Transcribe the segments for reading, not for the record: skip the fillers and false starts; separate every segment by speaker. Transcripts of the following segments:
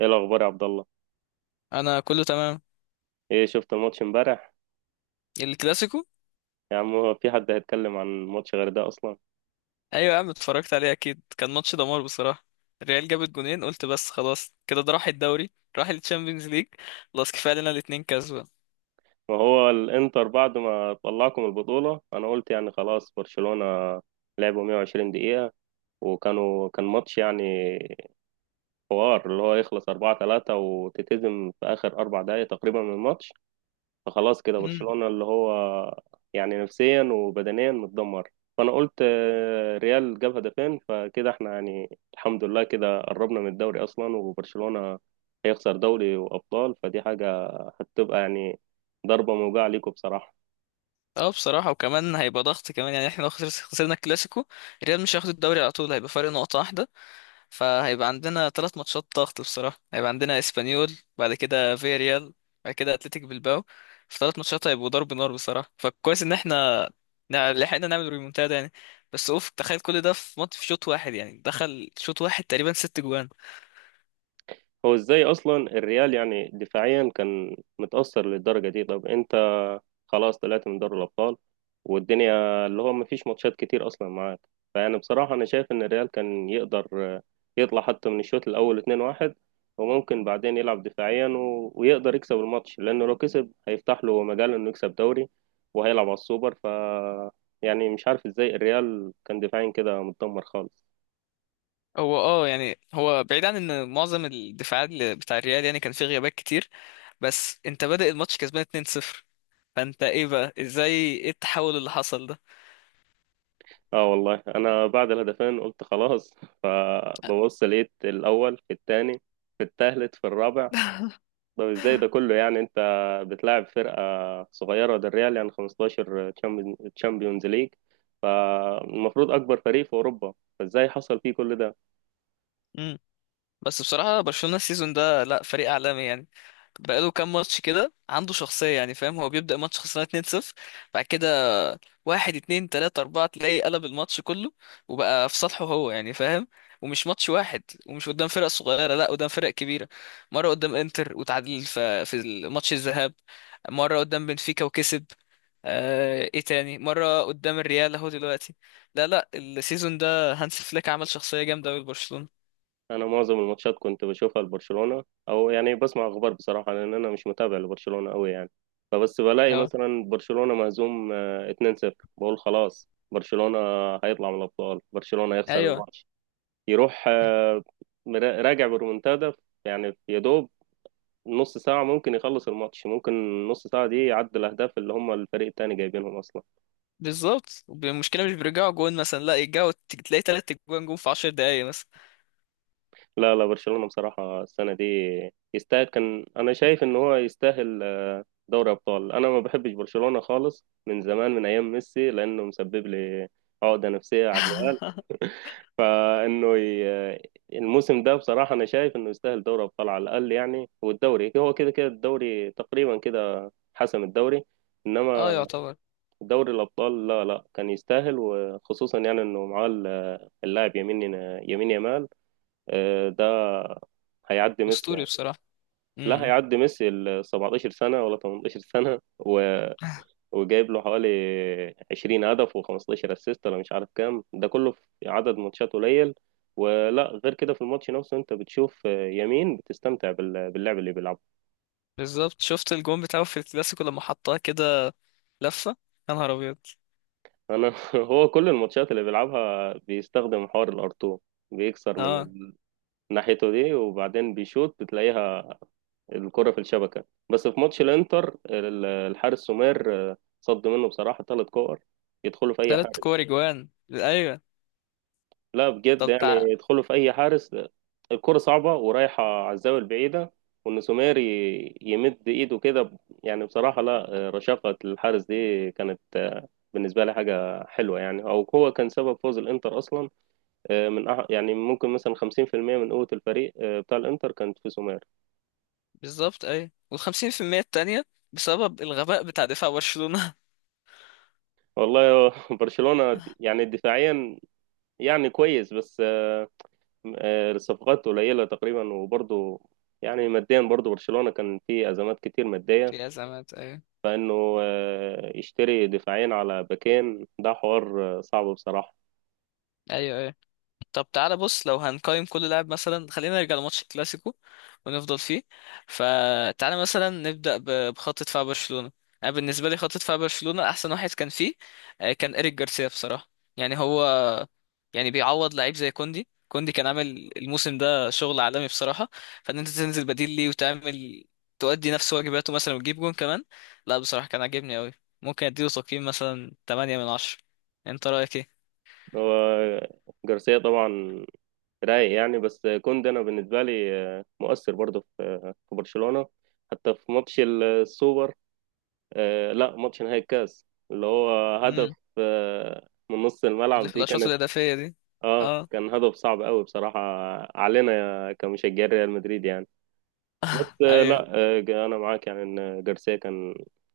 Speaker 1: ايه الاخبار يا عبد الله؟
Speaker 2: انا كله تمام.
Speaker 1: ايه، شفت الماتش امبارح؟
Speaker 2: الكلاسيكو.
Speaker 1: يا عم، هو في حد هيتكلم عن ماتش غير ده اصلا؟
Speaker 2: ايوه يا عم، اتفرجت عليه اكيد، كان ماتش دمار بصراحه. الريال جابت جونين قلت بس خلاص كده ده راح الدوري. راح التشامبيونز ليج. خلاص كفايه لنا الاتنين كسبه.
Speaker 1: ما هو الانتر، بعد ما طلعكم البطولة، انا قلت يعني خلاص برشلونة لعبوا 120 دقيقة، وكانوا كان ماتش، يعني حوار اللي هو يخلص 4-3 وتتهزم في اخر اربع دقايق تقريبا من الماتش. فخلاص كده
Speaker 2: امم.
Speaker 1: برشلونة اللي هو يعني نفسيا وبدنيا متدمر، فانا قلت ريال جاب هدفين، فكده احنا يعني الحمد لله كده قربنا من الدوري اصلا، وبرشلونة هيخسر دوري وابطال، فدي حاجة هتبقى يعني ضربة موجعة ليكم بصراحة.
Speaker 2: اه بصراحه، وكمان هيبقى ضغط كمان يعني احنا لو خسرنا الكلاسيكو، الريال مش هياخد الدوري على طول، هيبقى فرق نقطه واحده. فهيبقى عندنا 3 ماتشات ضغط بصراحة، هيبقى عندنا اسبانيول، بعد كده فياريال، بعد كده اتلتيك بالباو. في 3 ماتشات هيبقوا ضرب نار بصراحة، فكويس ان احنا لحقنا نعمل ريمونتادا يعني. بس اوف، تخيل كل ده في ماتش، في شوط واحد يعني، دخل شوط واحد تقريبا 6 جوان.
Speaker 1: هو ازاي اصلا الريال يعني دفاعيا كان متأثر للدرجة دي؟ طب انت خلاص طلعت من دوري الابطال، والدنيا اللي هو مفيش ماتشات كتير اصلا معاك، فيعني بصراحة انا شايف ان الريال كان يقدر يطلع حتى من الشوط الاول 2-1، وممكن بعدين يلعب دفاعيا ويقدر يكسب الماتش، لانه لو كسب هيفتح له مجال انه يكسب دوري وهيلعب على السوبر، ف يعني مش عارف ازاي الريال كان دفاعيا كده متدمر خالص.
Speaker 2: هو اه يعني هو بعيد عن ان معظم الدفاعات بتاع الريال يعني كان فيه غيابات كتير. بس انت بادئ الماتش كسبان 2-0، فانت ايه بقى؟ ازاي؟ ايه التحول اللي حصل ده؟
Speaker 1: اه والله انا بعد الهدفين قلت خلاص فببص لقيت الاول في الثاني، في الثالث، في الرابع. طب ازاي ده كله؟ يعني انت بتلاعب فرقه صغيره، ده الريال يعني 15 تشامبيونز ليج، فالمفروض اكبر فريق في اوروبا، فازاي حصل فيه كل ده؟
Speaker 2: مم. بس بصراحة برشلونة السيزون ده لا، فريق عالمي يعني. بقاله كام ماتش كده عنده شخصية يعني، فاهم؟ هو بيبدأ ماتش خسران 2-0، بعد كده واحد اتنين تلاتة أربعة تلاقيه قلب الماتش كله، وبقى في صالحه هو يعني، فاهم؟ ومش ماتش واحد، ومش قدام فرق صغيرة، لا قدام فرق كبيرة. مرة قدام انتر وتعادل في ماتش الذهاب، مرة قدام بنفيكا وكسب، آه ايه تاني مرة قدام الريال اهو دلوقتي. لا لا، السيزون ده هانس فليك عمل شخصية جامدة أوي لبرشلونة.
Speaker 1: انا معظم الماتشات كنت بشوفها لبرشلونة، او يعني بسمع اخبار بصراحة لان انا مش متابع لبرشلونة قوي يعني، فبس بلاقي
Speaker 2: اه
Speaker 1: مثلا برشلونة مهزوم 2-0، بقول خلاص برشلونة هيطلع من الابطال، برشلونة هيخسر
Speaker 2: ايوه
Speaker 1: الماتش، يروح راجع برومنتادا، يعني يا دوب نص ساعة ممكن يخلص الماتش، ممكن نص ساعة دي يعدل الاهداف اللي هم الفريق التاني جايبينهم اصلا.
Speaker 2: بالظبط، المشكله مش بيرجعوا جون مثلا، لا يرجعوا تلاقي 3 جوان جون في 10 دقايق مثلا.
Speaker 1: لا لا برشلونة بصراحة السنة دي يستاهل، كان أنا شايف إن هو يستاهل دوري أبطال. أنا ما بحبش برشلونة خالص من زمان، من أيام ميسي، لأنه مسبب لي عقدة نفسية على الريال، فإنه ي- آه، الموسم ده بصراحة أنا شايف إنه يستاهل دوري أبطال على الأقل يعني، والدوري هو كده كده الدوري تقريبا كده حسم الدوري،
Speaker 2: اه
Speaker 1: إنما
Speaker 2: يعتبر.
Speaker 1: دوري الأبطال لا لا كان يستاهل، وخصوصا يعني إنه معاه اللاعب يمين، يمين يمال، ده هيعدي ميسي يعني.
Speaker 2: اسطوري بصراحه.
Speaker 1: لا
Speaker 2: إمم.
Speaker 1: هيعدي ميسي ال 17 سنة ولا 18 سنة وجايب له حوالي 20 هدف و15 اسيست، ولا مش عارف كام ده كله في عدد ماتشات قليل، ولا غير كده في الماتش نفسه انت بتشوف يمين بتستمتع باللعب اللي بيلعبه.
Speaker 2: بالظبط شفت الجون بتاعه في الكلاسيكو لما حطها كده، لفه، يا نهار ابيض.
Speaker 1: انا هو كل الماتشات اللي بيلعبها بيستخدم حوار الار2، بيكسر من
Speaker 2: اه
Speaker 1: ناحيته دي وبعدين بيشوط بتلاقيها الكرة في الشبكة، بس في ماتش الانتر الحارس سومير صد منه بصراحة ثلاث كور يدخلوا في اي
Speaker 2: 3 كور
Speaker 1: حارس،
Speaker 2: جوان ايوه.
Speaker 1: لا بجد
Speaker 2: طب
Speaker 1: يعني يدخلوا في اي حارس، الكرة صعبة ورايحة على الزاوية البعيدة، وان سومير يمد ايده كده يعني بصراحة لا رشاقة الحارس دي كانت، بالنسبة لي حاجة حلوة يعني، او هو كان سبب فوز الانتر اصلا، من أح يعني ممكن مثلا 50% من قوة الفريق بتاع الانتر كانت في سومير.
Speaker 2: بالظبط ايوه، وال50% التانية بسبب الغباء بتاع دفاع برشلونه.
Speaker 1: والله برشلونة يعني دفاعيا يعني كويس، بس الصفقات قليلة تقريبا، وبرضه يعني ماديا برضه برشلونة كان فيه أزمات كتير مادية،
Speaker 2: في ازمات ايوه.
Speaker 1: فإنه يشتري دفاعين على باكين، ده حوار صعب بصراحة.
Speaker 2: ايوه طب تعالى بص، لو هنقيم كل لاعب مثلا خلينا نرجع لماتش الكلاسيكو ونفضل فيه. فتعالى مثلا نبدأ بخط دفاع برشلونة. انا بالنسبة لي خط دفاع برشلونة احسن واحد كان فيه كان إيريك جارسيا بصراحة. يعني هو يعني بيعوض لعيب زي كوندي، كوندي كان عامل الموسم ده شغل عالمي بصراحة، فان انت تنزل بديل ليه وتعمل تؤدي نفس واجباته مثلا وتجيب جون كمان، لا بصراحة كان عاجبني قوي. ممكن اديله تقييم مثلا 8 من 10. انت رأيك
Speaker 1: هو جارسيا طبعا رايق يعني، بس كوندي أنا بالنسبة لي مؤثر برضه في برشلونة، حتى في ماتش السوبر، لا ماتش نهائي الكاس، اللي هو هدف
Speaker 2: ايه؟
Speaker 1: من نص
Speaker 2: اللي
Speaker 1: الملعب
Speaker 2: في
Speaker 1: دي
Speaker 2: الاشواط
Speaker 1: كانت،
Speaker 2: الاضافيه دي.
Speaker 1: اه
Speaker 2: اه.
Speaker 1: كان هدف صعب قوي بصراحة علينا كمشجعين ريال مدريد يعني. بس
Speaker 2: ايوه.
Speaker 1: لا انا معاك يعني ان جارسيا كان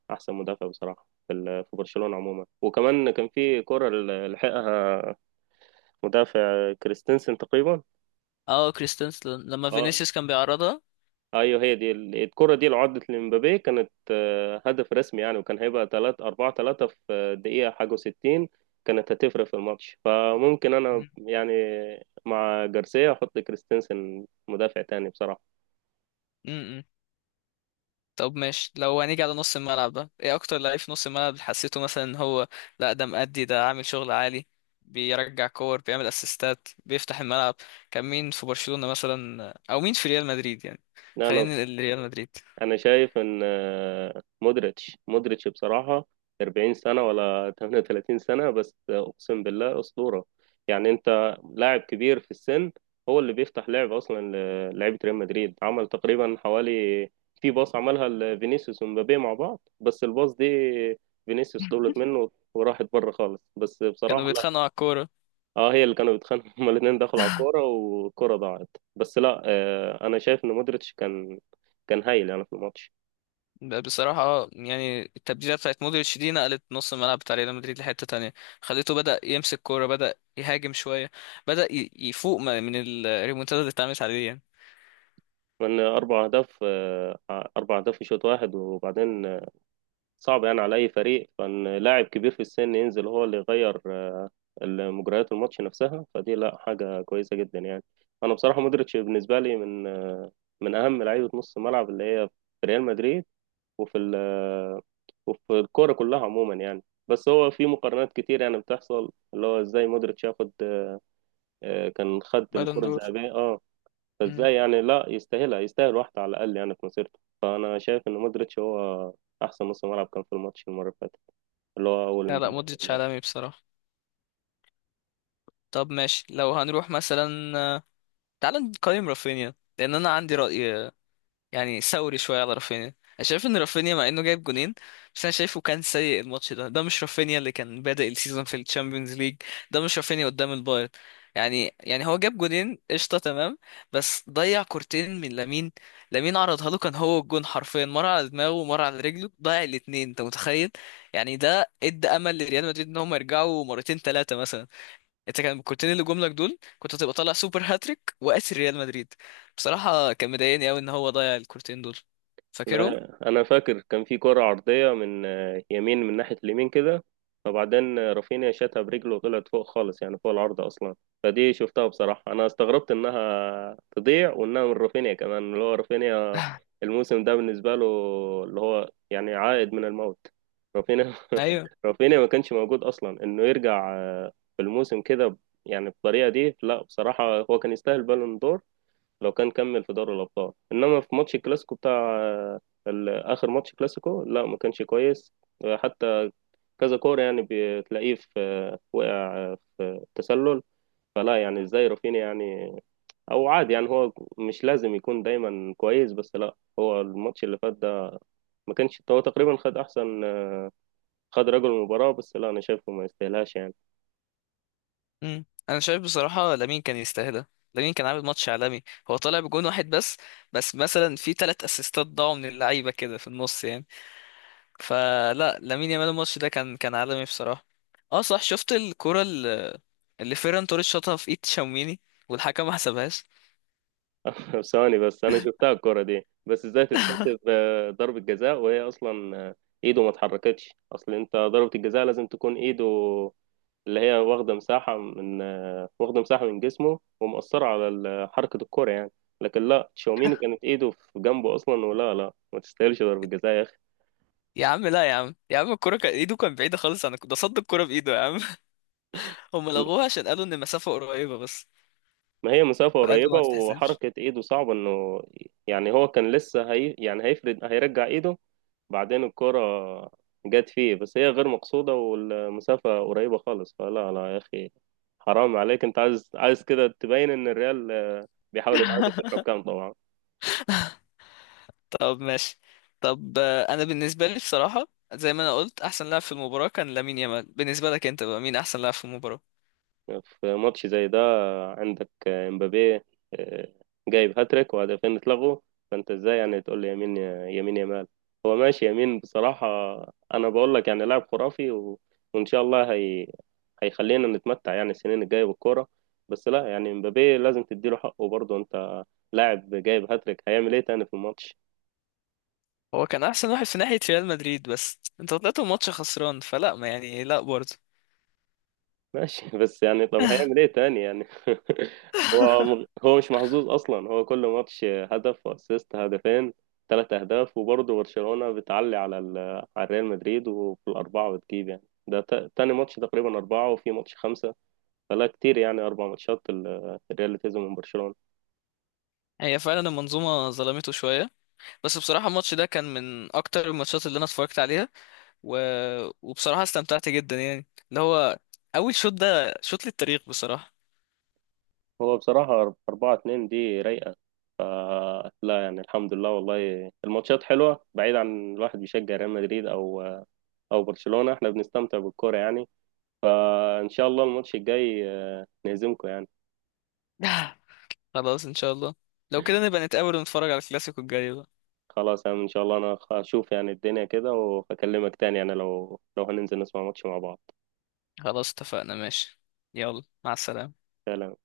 Speaker 1: احسن مدافع بصراحه في برشلونه عموما، وكمان كان في كره لحقها مدافع كريستنسن تقريبا.
Speaker 2: اه كريستنس لما
Speaker 1: اه
Speaker 2: فينيسيوس كان بيعرضها.
Speaker 1: ايوه، هي دي الكره دي لو عدت لمبابي كانت هدف رسمي يعني، وكان هيبقى 3 4 3 في الدقيقه حاجه و60، كانت هتفرق في الماتش، فممكن انا
Speaker 2: مم.
Speaker 1: يعني مع جارسيا احط كريستنسن مدافع تاني بصراحه.
Speaker 2: مم. طب ماشي، لو هنيجي على نص الملعب بقى ايه اكتر لعيب في نص الملعب حسيته مثلا ان هو، لا ده مأدي، ده عامل شغل عالي، بيرجع كور بيعمل اسيستات بيفتح الملعب. كان مين في برشلونة مثلا، او مين في ريال مدريد يعني؟
Speaker 1: لا انا
Speaker 2: خلينا الريال مدريد.
Speaker 1: انا شايف ان مودريتش مودريتش بصراحه 40 سنه ولا 38 سنه، بس اقسم بالله اسطوره يعني، انت لاعب كبير في السن هو اللي بيفتح لعب اصلا، للعيبه ريال مدريد عمل تقريبا حوالي في باص عملها لفينيسيوس ومبابي مع بعض، بس الباص دي فينيسيوس طولت منه وراحت بره خالص، بس
Speaker 2: كانوا
Speaker 1: بصراحه
Speaker 2: بيتخانقوا
Speaker 1: لا.
Speaker 2: على الكورة.
Speaker 1: اه هي اللي كانوا بيتخانقوا هما الاثنين دخلوا على الكوره والكوره ضاعت، بس لا آه انا شايف ان مودريتش كان هايل يعني في الماتش.
Speaker 2: بصراحة يعني التبديلة بتاعت مودريتش دي نقلت نص الملعب بتاع ريال مدريد لحتة تانية، خليته بدأ يمسك كورة، بدأ يهاجم شوية، بدأ يفوق من الريمونتادا اللي اتعملت عليه يعني.
Speaker 1: كنا أربع أهداف، أربع أهداف في شوط واحد وبعدين، صعب يعني على أي فريق، فإن لاعب كبير في السن ينزل هو اللي يغير مجريات الماتش نفسها، فدي لا حاجة كويسة جدا يعني. أنا بصراحة مودريتش بالنسبة لي من أهم لعيبة نص الملعب اللي هي في ريال مدريد، وفي ال- آه، وفي الكورة كلها عموما يعني، بس هو في مقارنات كتير يعني بتحصل اللي هو ازاي مودريتش ياخد، كان خد
Speaker 2: بالون
Speaker 1: الكرة
Speaker 2: دور.
Speaker 1: الذهبية اه،
Speaker 2: مم.
Speaker 1: فازاي يعني لا يستاهلها، يستاهل واحدة على الأقل يعني في مسيرته، فأنا شايف إن مودريتش هو أحسن نص ملعب كان في الماتش المرة اللي فاتت، اللي هو أول
Speaker 2: لا لا
Speaker 1: امبارح.
Speaker 2: مودريتش عالمي بصراحة. طب ماشي لو هنروح مثلا، تعال نقيم رافينيا لأن أنا عندي رأي يعني ثوري شويه على رافينيا. انا شايف ان رافينيا مع انه جايب جونين، بس انا شايفه كان سيء. الماتش ده، ده مش رافينيا اللي كان بادئ السيزون في الشامبيونز ليج، ده مش رافينيا قدام البايرن. يعني هو جاب جونين قشطه تمام، بس ضيع كورتين من لامين. لامين عرضها له كان هو الجون حرفيا، مره على دماغه ومره على رجله، ضيع الاتنين، انت متخيل؟ يعني ده ادى امل لريال مدريد ان هم يرجعوا مرتين ثلاثه مثلا. انت كان كنت اللي جملك دول، كنت هتبقى طالع سوبر هاتريك وقاسي ريال مدريد. بصراحة كان مضايقني قوي ان هو ضيع الكورتين دول، فاكرهم؟
Speaker 1: لا انا فاكر كان في كرة عرضية من يمين، من ناحية اليمين كده، فبعدين رافينيا شاتها برجله وطلعت فوق خالص، يعني فوق العرض اصلا، فدي شفتها بصراحة، انا استغربت انها تضيع وانها من رافينيا كمان اللي هو رافينيا الموسم ده بالنسبة له اللي هو يعني عائد من الموت رافينيا.
Speaker 2: ايوه.
Speaker 1: رافينيا ما كانش موجود اصلا انه يرجع في الموسم كده، يعني بالطريقة دي، لا بصراحة هو كان يستاهل بالون دور لو كان كمل في دوري الابطال، انما في ماتش الكلاسيكو بتاع آه، اخر ماتش كلاسيكو لا ما كانش كويس، حتى كذا كوره يعني بتلاقيه في وقع في تسلل، فلا يعني ازاي رافينيا، يعني او عادي يعني هو مش لازم يكون دايما كويس، بس لا هو الماتش اللي فات ده ما كانش هو تقريبا خد احسن، خد رجل المباراة، بس لا انا شايفه ما يستاهلهاش يعني.
Speaker 2: انا شايف بصراحة لامين كان يستاهلها. لامين كان عامل ماتش عالمي. هو طالع بجون واحد بس، بس مثلا في 3 اسيستات ضاعوا من اللعيبة كده في النص يعني. فلا لامين يامال الماتش ده كان عالمي بصراحة. اه صح، شفت الكرة اللي فيران توريس شاطها في ايد تشاوميني والحكم ما حسبهاش؟
Speaker 1: ثواني بس انا شفتها الكرة دي، بس ازاي تتحسب ضربة جزاء وهي اصلا ايده ما اتحركتش، اصل انت ضربة الجزاء لازم تكون ايده اللي هي واخدة مساحة من واخدة مساحة من جسمه ومؤثرة على حركة الكرة يعني، لكن لا تشاوميني كانت ايده في جنبه اصلا، ولا لا ما تستاهلش ضربة جزاء يا اخي.
Speaker 2: يا عم لا، يا عم يا عم الكرة كان ايده كان بعيدة خالص عن ده صد الكرة بإيده يا عم. هم لغوها عشان قالوا ان المسافة قريبة بس،
Speaker 1: ما هي مسافة
Speaker 2: فقالوا
Speaker 1: قريبة
Speaker 2: ما تتحسبش.
Speaker 1: وحركة ايده صعبة انه يعني، هو كان لسه هي يعني هيفرد هيرجع ايده بعدين الكرة جت فيه، بس هي غير مقصودة والمسافة قريبة خالص، فلا لا يا أخي حرام عليك، أنت عايز عايز كده تبين إن الريال بيحاول يتعادل في الحكام طبعا.
Speaker 2: طب ماشي. طب انا بالنسبة لي بصراحة زي ما انا قلت احسن لاعب في المباراة كان لامين يامال. بالنسبة لك انت بقى، مين احسن لاعب في المباراة؟
Speaker 1: في ماتش زي ده عندك امبابي، آه، جايب هاتريك وهدفين اتلغوا، فانت ازاي يعني تقول لي يمين، يمين يمال، هو ماشي يمين بصراحة، انا بقول لك يعني لاعب خرافي وان شاء الله هيخلينا نتمتع يعني السنين الجاية بالكورة، بس لا يعني امبابي لازم تديله حقه برضه، انت لاعب جايب هاتريك، هيعمل ايه تاني في الماتش؟
Speaker 2: هو كان احسن واحد في ناحية ريال مدريد، بس انت طلعت الماتش خسران فلا، ما يعني لا برضه.
Speaker 1: ماشي بس يعني طب هيعمل ايه تاني يعني؟ هو هو مش محظوظ اصلا، هو كل ماتش هدف واسيست، هدفين، ثلاث اهداف، وبرضه برشلونة بتعلي على ريال مدريد، وفي الاربعة بتجيب يعني ده تاني ماتش تقريبا أربعة وفي ماتش خمسة، فلا كتير يعني أربع ماتشات الريال اللي كسبه من برشلونة.
Speaker 2: هي فعلا المنظومة ظلمته شوية. بس بصراحة الماتش ده كان من أكتر الماتشات اللي أنا اتفرجت عليها، و... وبصراحة استمتعت جدا يعني. اللي هو أول شوط ده شوط للتاريخ بصراحة.
Speaker 1: هو بصراحة أربعة اتنين دي رايقة، فلا يعني الحمد لله والله الماتشات حلوة، بعيد عن الواحد بيشجع ريال مدريد أو برشلونة، احنا بنستمتع بالكورة يعني، فان شاء الله الماتش الجاي نهزمكم يعني.
Speaker 2: خلاص إن شاء الله. لو كده نبقى نتقابل ونتفرج على الكلاسيكو الجاي بقى.
Speaker 1: خلاص يعني ان شاء الله، انا هشوف يعني الدنيا كده واكلمك تاني يعني، لو هننزل نسمع ماتش مع بعض.
Speaker 2: خلاص اتفقنا ماشي. يلا مع السلامة.
Speaker 1: سلام.